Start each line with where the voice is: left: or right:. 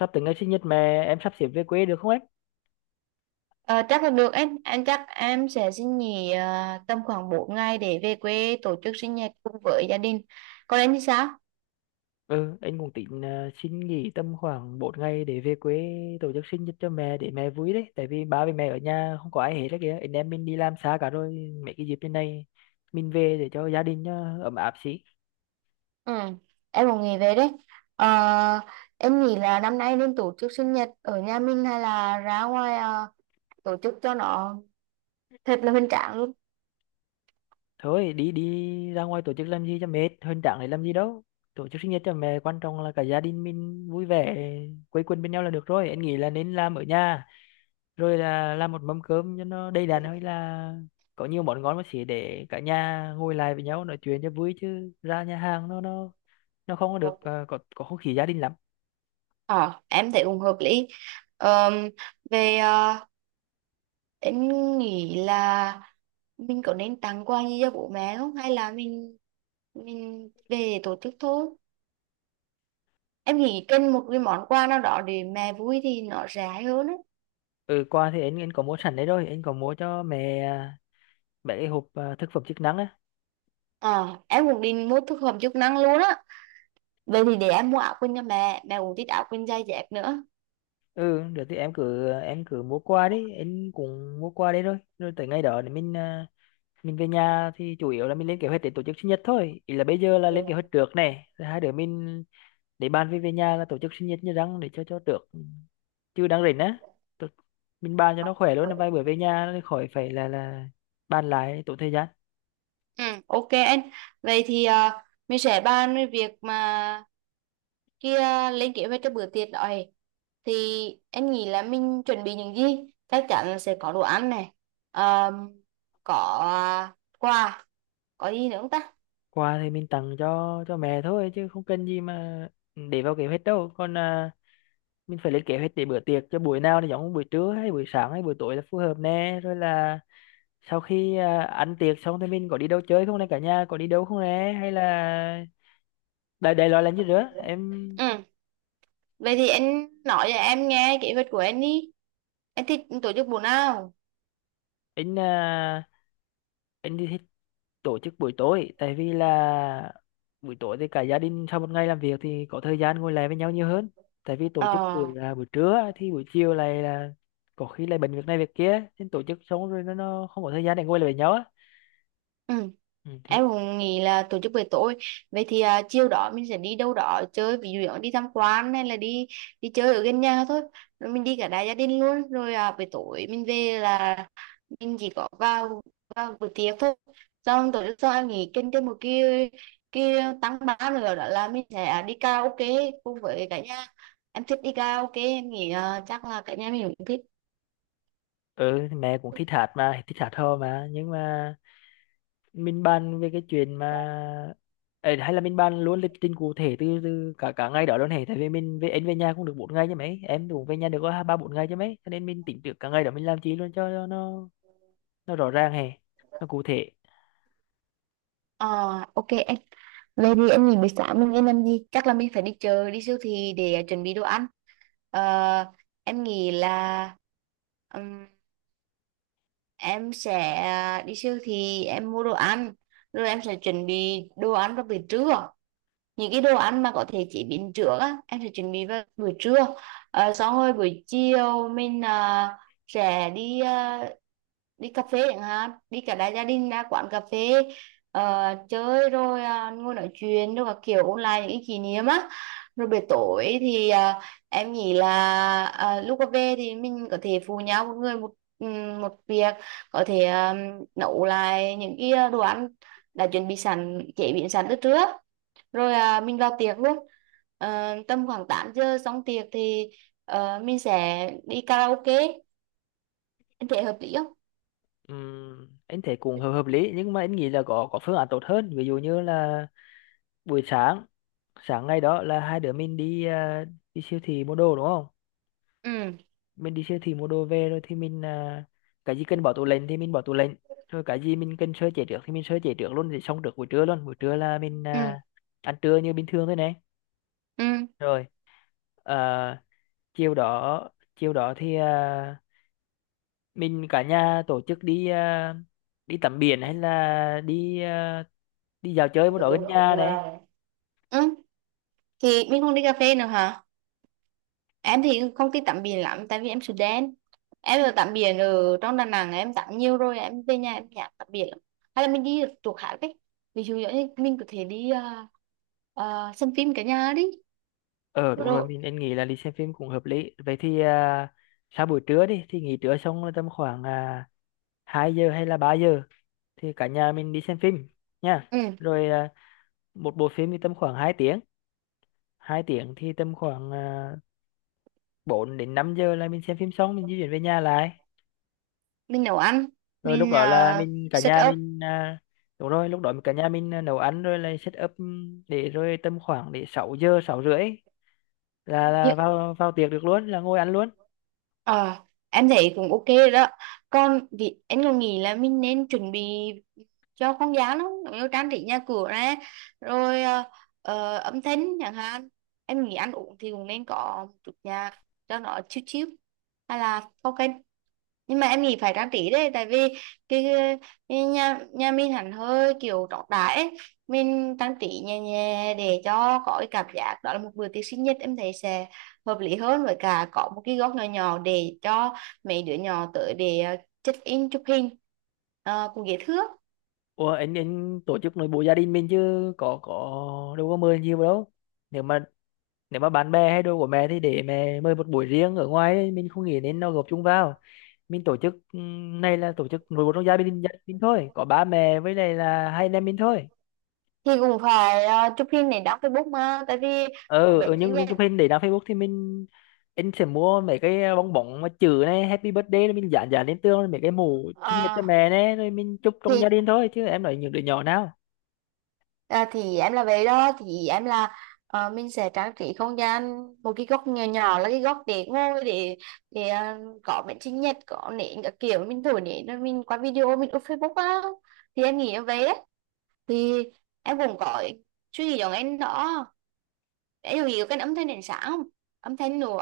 left: Sắp tới ngày sinh nhật mẹ, em sắp xếp về quê được không em?
right: Ờ, Chắc là được em. Anh chắc em sẽ xin nghỉ tầm khoảng 4 ngày để về quê tổ chức sinh nhật cùng với gia đình. Còn em thì sao?
left: Ừ anh cũng tính xin nghỉ tầm khoảng bốn ngày để về quê tổ chức sinh nhật cho mẹ để mẹ vui đấy. Tại vì ba với mẹ ở nhà không có ai hết đấy kìa, anh em mình đi làm xa cả rồi, mấy cái dịp như này mình về để cho gia đình nó ấm áp xí.
right: Ừ, em cũng nghỉ về đấy. Ờ, em nghĩ là năm nay nên tổ chức sinh nhật ở nhà mình hay là ra ngoài tổ chức cho nó thật là hoành tráng luôn.
left: Thôi, đi đi ra ngoài tổ chức làm gì cho mệt, hơn chẳng để làm gì đâu. Tổ chức sinh nhật cho mẹ quan trọng là cả gia đình mình vui vẻ, quây quần bên nhau là được rồi. Anh nghĩ là nên làm ở nhà, rồi là làm một mâm cơm cho nó đầy đặn, hay là có nhiều món ngon mà chỉ để cả nhà ngồi lại với nhau nói chuyện cho vui, chứ ra nhà hàng nó không có được có không khí gia đình lắm.
right: Ờ, em thấy cũng hợp lý. Ờm, Về em nghĩ là mình có nên tặng quà gì cho bố mẹ không, hay là mình về tổ chức thôi. Em nghĩ cần một cái món quà nào đó để mẹ vui thì nó rẻ hơn á.
left: Ừ, quà thì anh có mua sẵn đấy rồi. Anh có mua cho mẹ mấy cái hộp thực phẩm chức năng á.
right: Ờ, em cũng định mua thực phẩm chức năng luôn á. Vậy thì để em mua áo quần cho mẹ, mẹ cũng thích áo quần dày dép nữa.
left: Ừ được, thì em cứ mua qua đi, anh cũng mua qua đấy rồi. Rồi tới ngày đó thì mình mình về nhà thì chủ yếu là mình lên kế hoạch để tổ chức sinh nhật thôi. Ý là bây giờ là lên kế hoạch trước này, rồi hai đứa mình để bàn về, về nhà là tổ chức sinh nhật như răng để cho được, chứ đang rảnh á tôi, mình bàn cho nó khỏe luôn. Vài bữa về nhà nó khỏi phải là bàn lại tốn thời gian.
right: Ừ, ok anh. Vậy thì mình sẽ bàn về việc mà kia, lên kế hoạch cho bữa tiệc đó ấy. Thì em nghĩ là mình chuẩn bị những gì. Chắc chắn là sẽ có đồ ăn này. Ờ, có quà, có gì nữa không ta?
left: Quà thì mình tặng cho mẹ thôi, chứ không cần gì mà để vào kế hoạch đâu. Còn mình phải lên kế hoạch để bữa tiệc cho buổi nào thì giống, buổi trưa hay buổi sáng hay buổi tối là phù hợp nè. Rồi là sau khi ăn tiệc xong thì mình có đi đâu chơi không nè, cả nhà có đi đâu không nè, hay là đại đại loại là như thế em.
right: Ừ, vậy thì anh nói cho em nghe kế hoạch của anh đi. Anh thích tổ chức buổi nào?
left: Anh anh thì thích tổ chức buổi tối, tại vì là buổi tối thì cả gia đình sau một ngày làm việc thì có thời gian ngồi lại với nhau nhiều hơn. Tại vì tổ
right: Ờ.
left: chức buổi là buổi trưa á, thì buổi chiều này là có khi lại bận việc này việc kia, nên tổ chức xong rồi nó không có thời gian để ngồi lại với nhau á.
right: Ừ,
left: Ừ, thì
right: em cũng nghĩ là tổ chức buổi tối. Vậy thì chiều đó mình sẽ đi đâu đó chơi, ví dụ đi tham quan hay là đi đi chơi ở gần nhà thôi, rồi mình đi cả đại gia đình luôn. Rồi buổi tối mình về là mình chỉ có vào vào buổi tiệc thôi, xong tổ chức sau. Em nghỉ kinh thêm một cái tăng ba nữa, đó là mình sẽ đi karaoke cùng với cả nhà. Em thích đi karaoke, em nghĩ chắc là cả nhà mình cũng thích.
left: ừ, thì mẹ cũng thích hát mà, thích hát hò mà, nhưng mà mình bàn về cái chuyện mà. Ê, hay là mình bàn luôn lịch trình cụ thể từ cả cả ngày đó luôn hề. Tại vì mình về, em về nhà cũng được bốn ngày chứ mấy, em cũng về nhà được có hai ba bốn ngày chứ mấy, cho nên mình tính được cả ngày đó mình làm chi luôn cho nó rõ ràng hè, nó cụ thể.
right: Ờ, ok em. Về đi em nghỉ buổi sáng mình nên làm gì, chắc là mình phải đi chợ đi siêu thị để chuẩn bị đồ ăn. Ờ, em nghĩ là ừm, em sẽ đi siêu thị em mua đồ ăn rồi em sẽ chuẩn bị đồ ăn vào buổi trưa. Những cái đồ ăn mà có thể chế biến trước á em sẽ chuẩn bị vào buổi trưa. Xong rồi buổi chiều mình sẽ đi đi cà phê chẳng hạn, đi cả đại gia đình ra quán cà phê ờ, chơi rồi ngồi nói chuyện rồi các kiểu ôn lại những cái kỷ niệm á. Rồi buổi tối thì em nghĩ là lúc về thì mình có thể phụ nhau một người một một việc, có thể nấu lại những cái đồ ăn đã chuẩn bị sẵn chế biến sẵn từ trước, rồi mình vào tiệc luôn. Tầm khoảng 8 giờ xong tiệc thì mình sẽ đi karaoke. Em thấy hợp lý không?
left: Anh thấy cũng hợp hợp lý, nhưng mà anh nghĩ là có phương án tốt hơn. Ví dụ như là buổi sáng, sáng ngày đó là hai đứa mình đi đi siêu thị mua đồ đúng không.
right: Ừ.
left: Mình đi siêu thị mua đồ về, rồi thì mình cái gì cần bỏ tủ lạnh thì mình bỏ tủ lạnh, rồi cái gì mình cần sơ chế trước thì mình sơ chế trước luôn, thì xong trước buổi trưa luôn. Buổi trưa là mình
right: Ừ.
left: ăn trưa như bình thường thôi này.
right: Ừ.
left: Rồi à, chiều đó, thì mình cả nhà tổ chức đi đi tắm biển, hay là đi đi dạo chơi một đó gần nhà này.
right: Ừ thì mình không đi cà phê nữa hả?
left: Ừ.
right: Em thì không thích tắm biển lắm tại vì em Sudan đen. Em ở tắm biển ở trong Đà Nẵng em tắm nhiều rồi, em về nhà em nhạt tắm biển lắm. Hay là mình đi chỗ khác đấy, ví dụ như mình có thể đi xem phim cả nhà đi.
left: Ờ đúng rồi,
right: Rồi.
left: mình nên nghĩ là đi xem phim cũng hợp lý. Vậy thì sau buổi trưa đi thì nghỉ trưa xong là tầm khoảng 2 giờ hay là 3 giờ thì cả nhà mình đi xem phim nha.
right: Ừ,
left: Rồi một bộ phim thì tầm khoảng 2 tiếng, thì tầm khoảng 4 đến 5 giờ là mình xem phim xong, mình di chuyển về nhà lại.
right: mình nấu ăn.
left: Rồi lúc
right: Mình
left: đó là mình, cả
right: set.
left: nhà mình đúng rồi, lúc đó cả nhà mình nấu ăn, rồi là set up để, rồi tầm khoảng 6 giờ 6 rưỡi
right: Như-
left: là vào vào tiệc được luôn, là ngồi ăn luôn.
right: Ờ, em thấy cũng ok rồi đó. Còn vì em còn nghĩ là mình nên chuẩn bị cho con giáo lắm, ví dụ trang trí nhà cửa này, rồi âm thanh chẳng hạn. Em nghĩ ăn uống thì cũng nên có một chút nhạc cho nó chill chill. Hay là ok, nhưng mà em nghĩ phải trang trí đấy, tại vì cái, cái nhà nhà mình hẳn hơi kiểu trọng đại ấy. Mình trang trí nhẹ nhẹ để cho có cái cảm giác đó là một bữa tiệc sinh nhật, em thấy sẽ hợp lý hơn. Với cả có một cái góc nhỏ nhỏ để cho mấy đứa nhỏ tới để check in chụp hình. Cùng dễ thương.
left: Ủa, anh tổ chức nội bộ gia đình mình chứ có đâu có mời nhiều đâu. Nếu mà, nếu mà bạn bè hay đồ của mẹ thì để mẹ mời một buổi riêng ở ngoài ấy, mình không nghĩ nên nó gộp chung vào. Mình tổ chức này là tổ chức nội bộ trong gia đình, thôi có ba mẹ với lại là hai anh em mình thôi.
right: Thì cũng phải chụp hình để đăng Facebook mà, tại vì có
left: Ừ, ừ
right: bệnh sinh
left: những
right: nhật.
left: cái pin để đăng Facebook thì mình, anh sẽ mua mấy cái bong bóng mà chữ này Happy Birthday, rồi mình dán dán lên tường, rồi mấy cái mũ sinh nhật cho
right: Ờ,
left: mẹ này, rồi mình chúc trong gia
right: thì
left: đình thôi, chứ em nói những đứa nhỏ nào.
right: thì em là vậy đó, thì em là ờ, mình sẽ trang trí không gian một cái góc nhỏ nhỏ, là cái góc để ngồi, để để ờ, có bánh sinh nhật, có nến các kiểu, mình thổi nến rồi mình qua video mình up Facebook á. Thì em nghĩ em vậy đấy. Thì em cũng có suy nghĩ giống anh đó. Ví dụ như cái âm thanh đến sáng không, âm thanh nữa,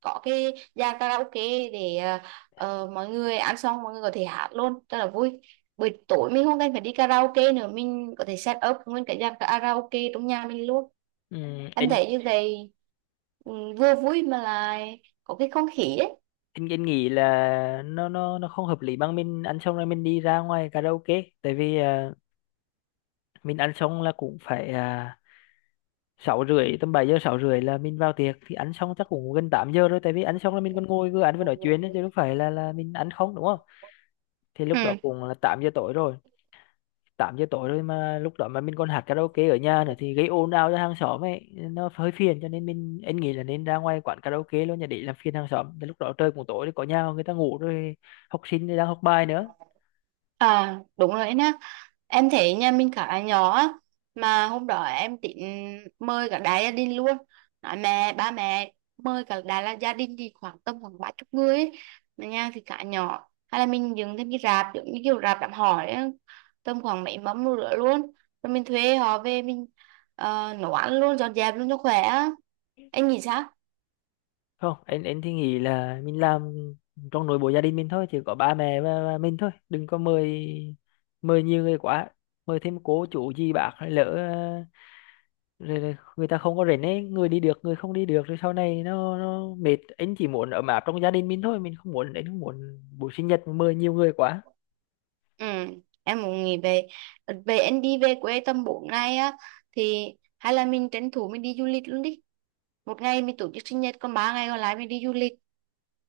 right: có cái dàn karaoke để mọi người ăn xong mọi người có thể hát luôn rất là vui. Buổi tối mình không cần phải đi karaoke nữa, mình có thể set up nguyên cái dàn karaoke trong nhà mình luôn.
left: Ừ,
right: Em
left: anh,
right: thấy như vậy. Ừ, vừa vui mà lại có cái không khí ấy.
left: anh nghĩ là nó không hợp lý bằng mình ăn xong rồi mình đi ra ngoài karaoke. Tại vì mình ăn xong là cũng phải sáu rưỡi tầm bảy giờ, sáu rưỡi là mình vào tiệc thì ăn xong chắc cũng gần 8 giờ rồi. Tại vì ăn xong là mình còn ngồi vừa ăn vừa nói chuyện ấy, chứ đâu phải là mình ăn không đúng không. Thì
right: Ừ.
left: lúc đó cũng là 8 giờ tối rồi, 8 giờ tối rồi mà lúc đó mà mình còn hát karaoke ở nhà nữa thì gây ồn ào cho hàng xóm ấy, nó hơi phiền. Cho nên mình, anh nghĩ là nên ra ngoài quán karaoke luôn, nhà để làm phiền hàng xóm. Thì lúc đó trời cũng tối thì có nhà người ta ngủ rồi, học sinh thì đang học bài nữa.
right: À đúng rồi nè. Em thấy nhà mình khá nhỏ á, mà hôm đó em tính mời cả đại gia đình luôn, nói mẹ ba mẹ mời cả đại là gia đình, thì khoảng tầm khoảng 30 người ấy. Mà nhà thì khá nhỏ, hay là mình dựng thêm cái rạp giống như kiểu rạp đám hỏi ấy, tầm khoảng mấy mâm nữa luôn, rồi mình thuê họ về mình nấu ăn luôn dọn dẹp luôn cho khỏe á. Anh nghĩ sao?
left: Không, anh thì nghĩ là mình làm trong nội bộ gia đình mình thôi, chỉ có ba mẹ và mình thôi, đừng có mời, mời nhiều người quá. Mời thêm cô chú gì bác hay lỡ rồi là người ta không có rảnh ấy, người đi được người không đi được, rồi sau này nó mệt. Anh chỉ muốn ấm áp trong gia đình mình thôi, mình không muốn, anh không muốn buổi sinh nhật mà mời nhiều người quá.
right: Ừ, em muốn nghỉ về về em đi về quê tầm 4 ngày á, thì hay là mình tranh thủ mình đi du lịch luôn đi. Một ngày mình tổ chức sinh nhật, còn 3 ngày còn lại mình đi du lịch.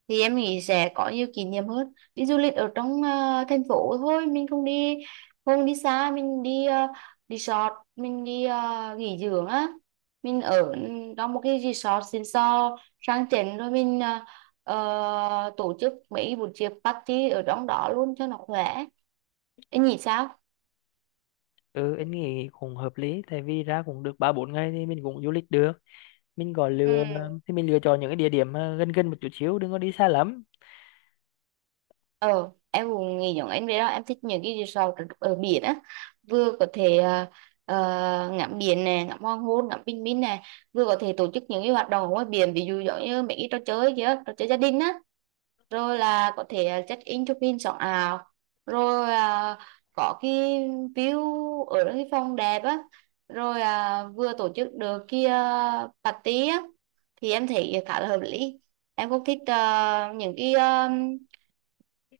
right: Thì em nghĩ sẽ có nhiều kỷ niệm hơn. Đi du lịch ở trong thành phố thôi, mình không đi, không đi xa, mình đi resort, mình đi nghỉ dưỡng á. Mình ở trong một cái resort xịn sò sang chảnh, rồi mình tổ chức mấy buổi tiệc party ở trong đó luôn cho nó khỏe. Em nghĩ sao?
left: Ừ anh nghĩ cũng hợp lý, tại vì ra cũng được ba bốn ngày thì mình cũng du lịch được. Mình gọi lựa,
right: Ừ.
left: thì mình lựa chọn những cái địa điểm mà gần gần một chút xíu, đừng có đi xa lắm.
right: Ờ, em cũng nghĩ giống anh vậy đó. Em thích những cái resort ở ở biển á. Vừa có thể ngắm biển nè, ngắm hoàng hôn, ngắm bình minh nè. Vừa có thể tổ chức những cái hoạt động ở ngoài biển. Ví dụ giống như mấy cái trò chơi kia, trò chơi gia đình á. Rồi là có thể check in chụp hình sống ảo. Rồi có cái view ở cái phòng đẹp á, rồi vừa tổ chức được kia party á. Thì em thấy khá là hợp lý. Em cũng thích những cái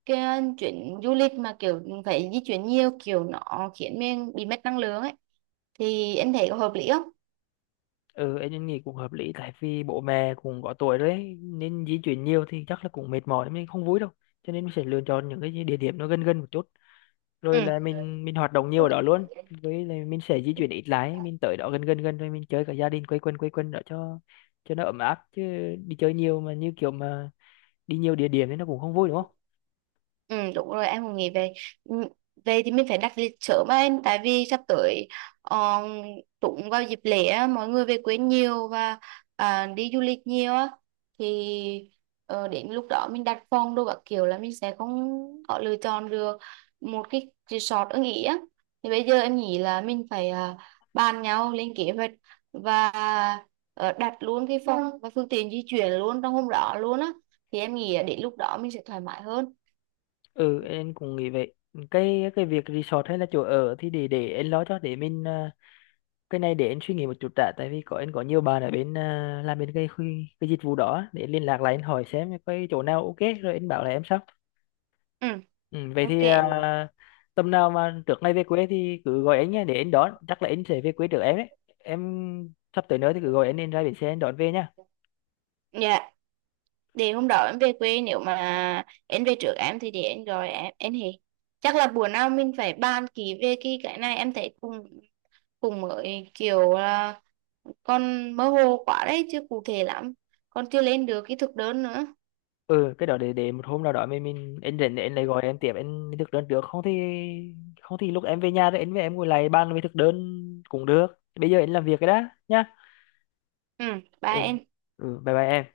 right: cái chuyến du lịch mà kiểu phải di chuyển nhiều, kiểu nó khiến mình bị mất năng lượng ấy. Thì em thấy có hợp lý không?
left: Ừ anh nghĩ cũng hợp lý, tại vì bố mẹ cũng có tuổi rồi ấy, nên di chuyển nhiều thì chắc là cũng mệt mỏi, mình không vui đâu. Cho nên mình sẽ lựa chọn những cái địa điểm nó gần gần một chút, rồi là mình hoạt động nhiều
right: Ừ.
left: ở đó luôn. Với là mình sẽ di chuyển ít lái, mình tới đó gần gần gần rồi mình chơi cả gia đình, quây quần đó cho nó ấm áp chứ. Đi chơi nhiều mà như kiểu mà đi nhiều địa điểm thì nó cũng không vui đúng không.
right: Ừ đúng rồi, em cũng nghĩ về. Ừ, về thì mình phải đặt lịch sớm á em, tại vì sắp tới uh, trúng vào dịp lễ á, mọi người về quê nhiều và đi du lịch nhiều á. Thì đến lúc đó mình đặt phòng đồ các kiểu là mình sẽ không có lựa chọn được một cái resort ưng ý á. Thì bây giờ em nghĩ là mình phải bàn nhau lên kế hoạch và đặt luôn cái phòng và phương tiện di chuyển luôn trong hôm đó luôn á. Thì em nghĩ đến lúc đó mình sẽ thoải mái hơn.
left: Ừ em cũng nghĩ vậy. Cái việc resort hay là chỗ ở thì để em lo cho. Để mình cái này để em suy nghĩ một chút đã, tại vì có em có nhiều bạn ở bên làm bên cái khu- cái dịch vụ đó á, để em liên lạc lại em hỏi xem cái chỗ nào ok rồi em bảo là em sao.
right: Ừ.
left: Ừ, vậy
right: Ok.
left: thì
right: Dạ.
left: tầm nào mà trước ngày về quê thì cứ gọi anh nha để anh đón, chắc là anh sẽ về quê trước em đấy. Em sắp tới nữa thì cứ gọi anh, ra bến xe anh đón về nhá.
right: Dạ, để hôm đó em về quê, nếu mà em về trước em thì để em gọi em. Em thì chắc là bữa nào mình phải bàn kỹ về cái này. Em thấy cùng cùng mới kiểu là con mơ hồ quá đấy, chưa cụ thể lắm, còn chưa lên được cái thực đơn nữa.
left: Ừ, cái đó để một hôm nào đó mình, anh rảnh thì anh lại gọi em tiếp. Anh thực đơn trước không thì, không thì lúc em về nhà thì anh với em ngồi lại bàn về thực đơn cũng được. Bây giờ anh làm việc cái đã nhá.
right: Ừ, bye
left: Ừ,
right: em.
left: ừ bye bye em.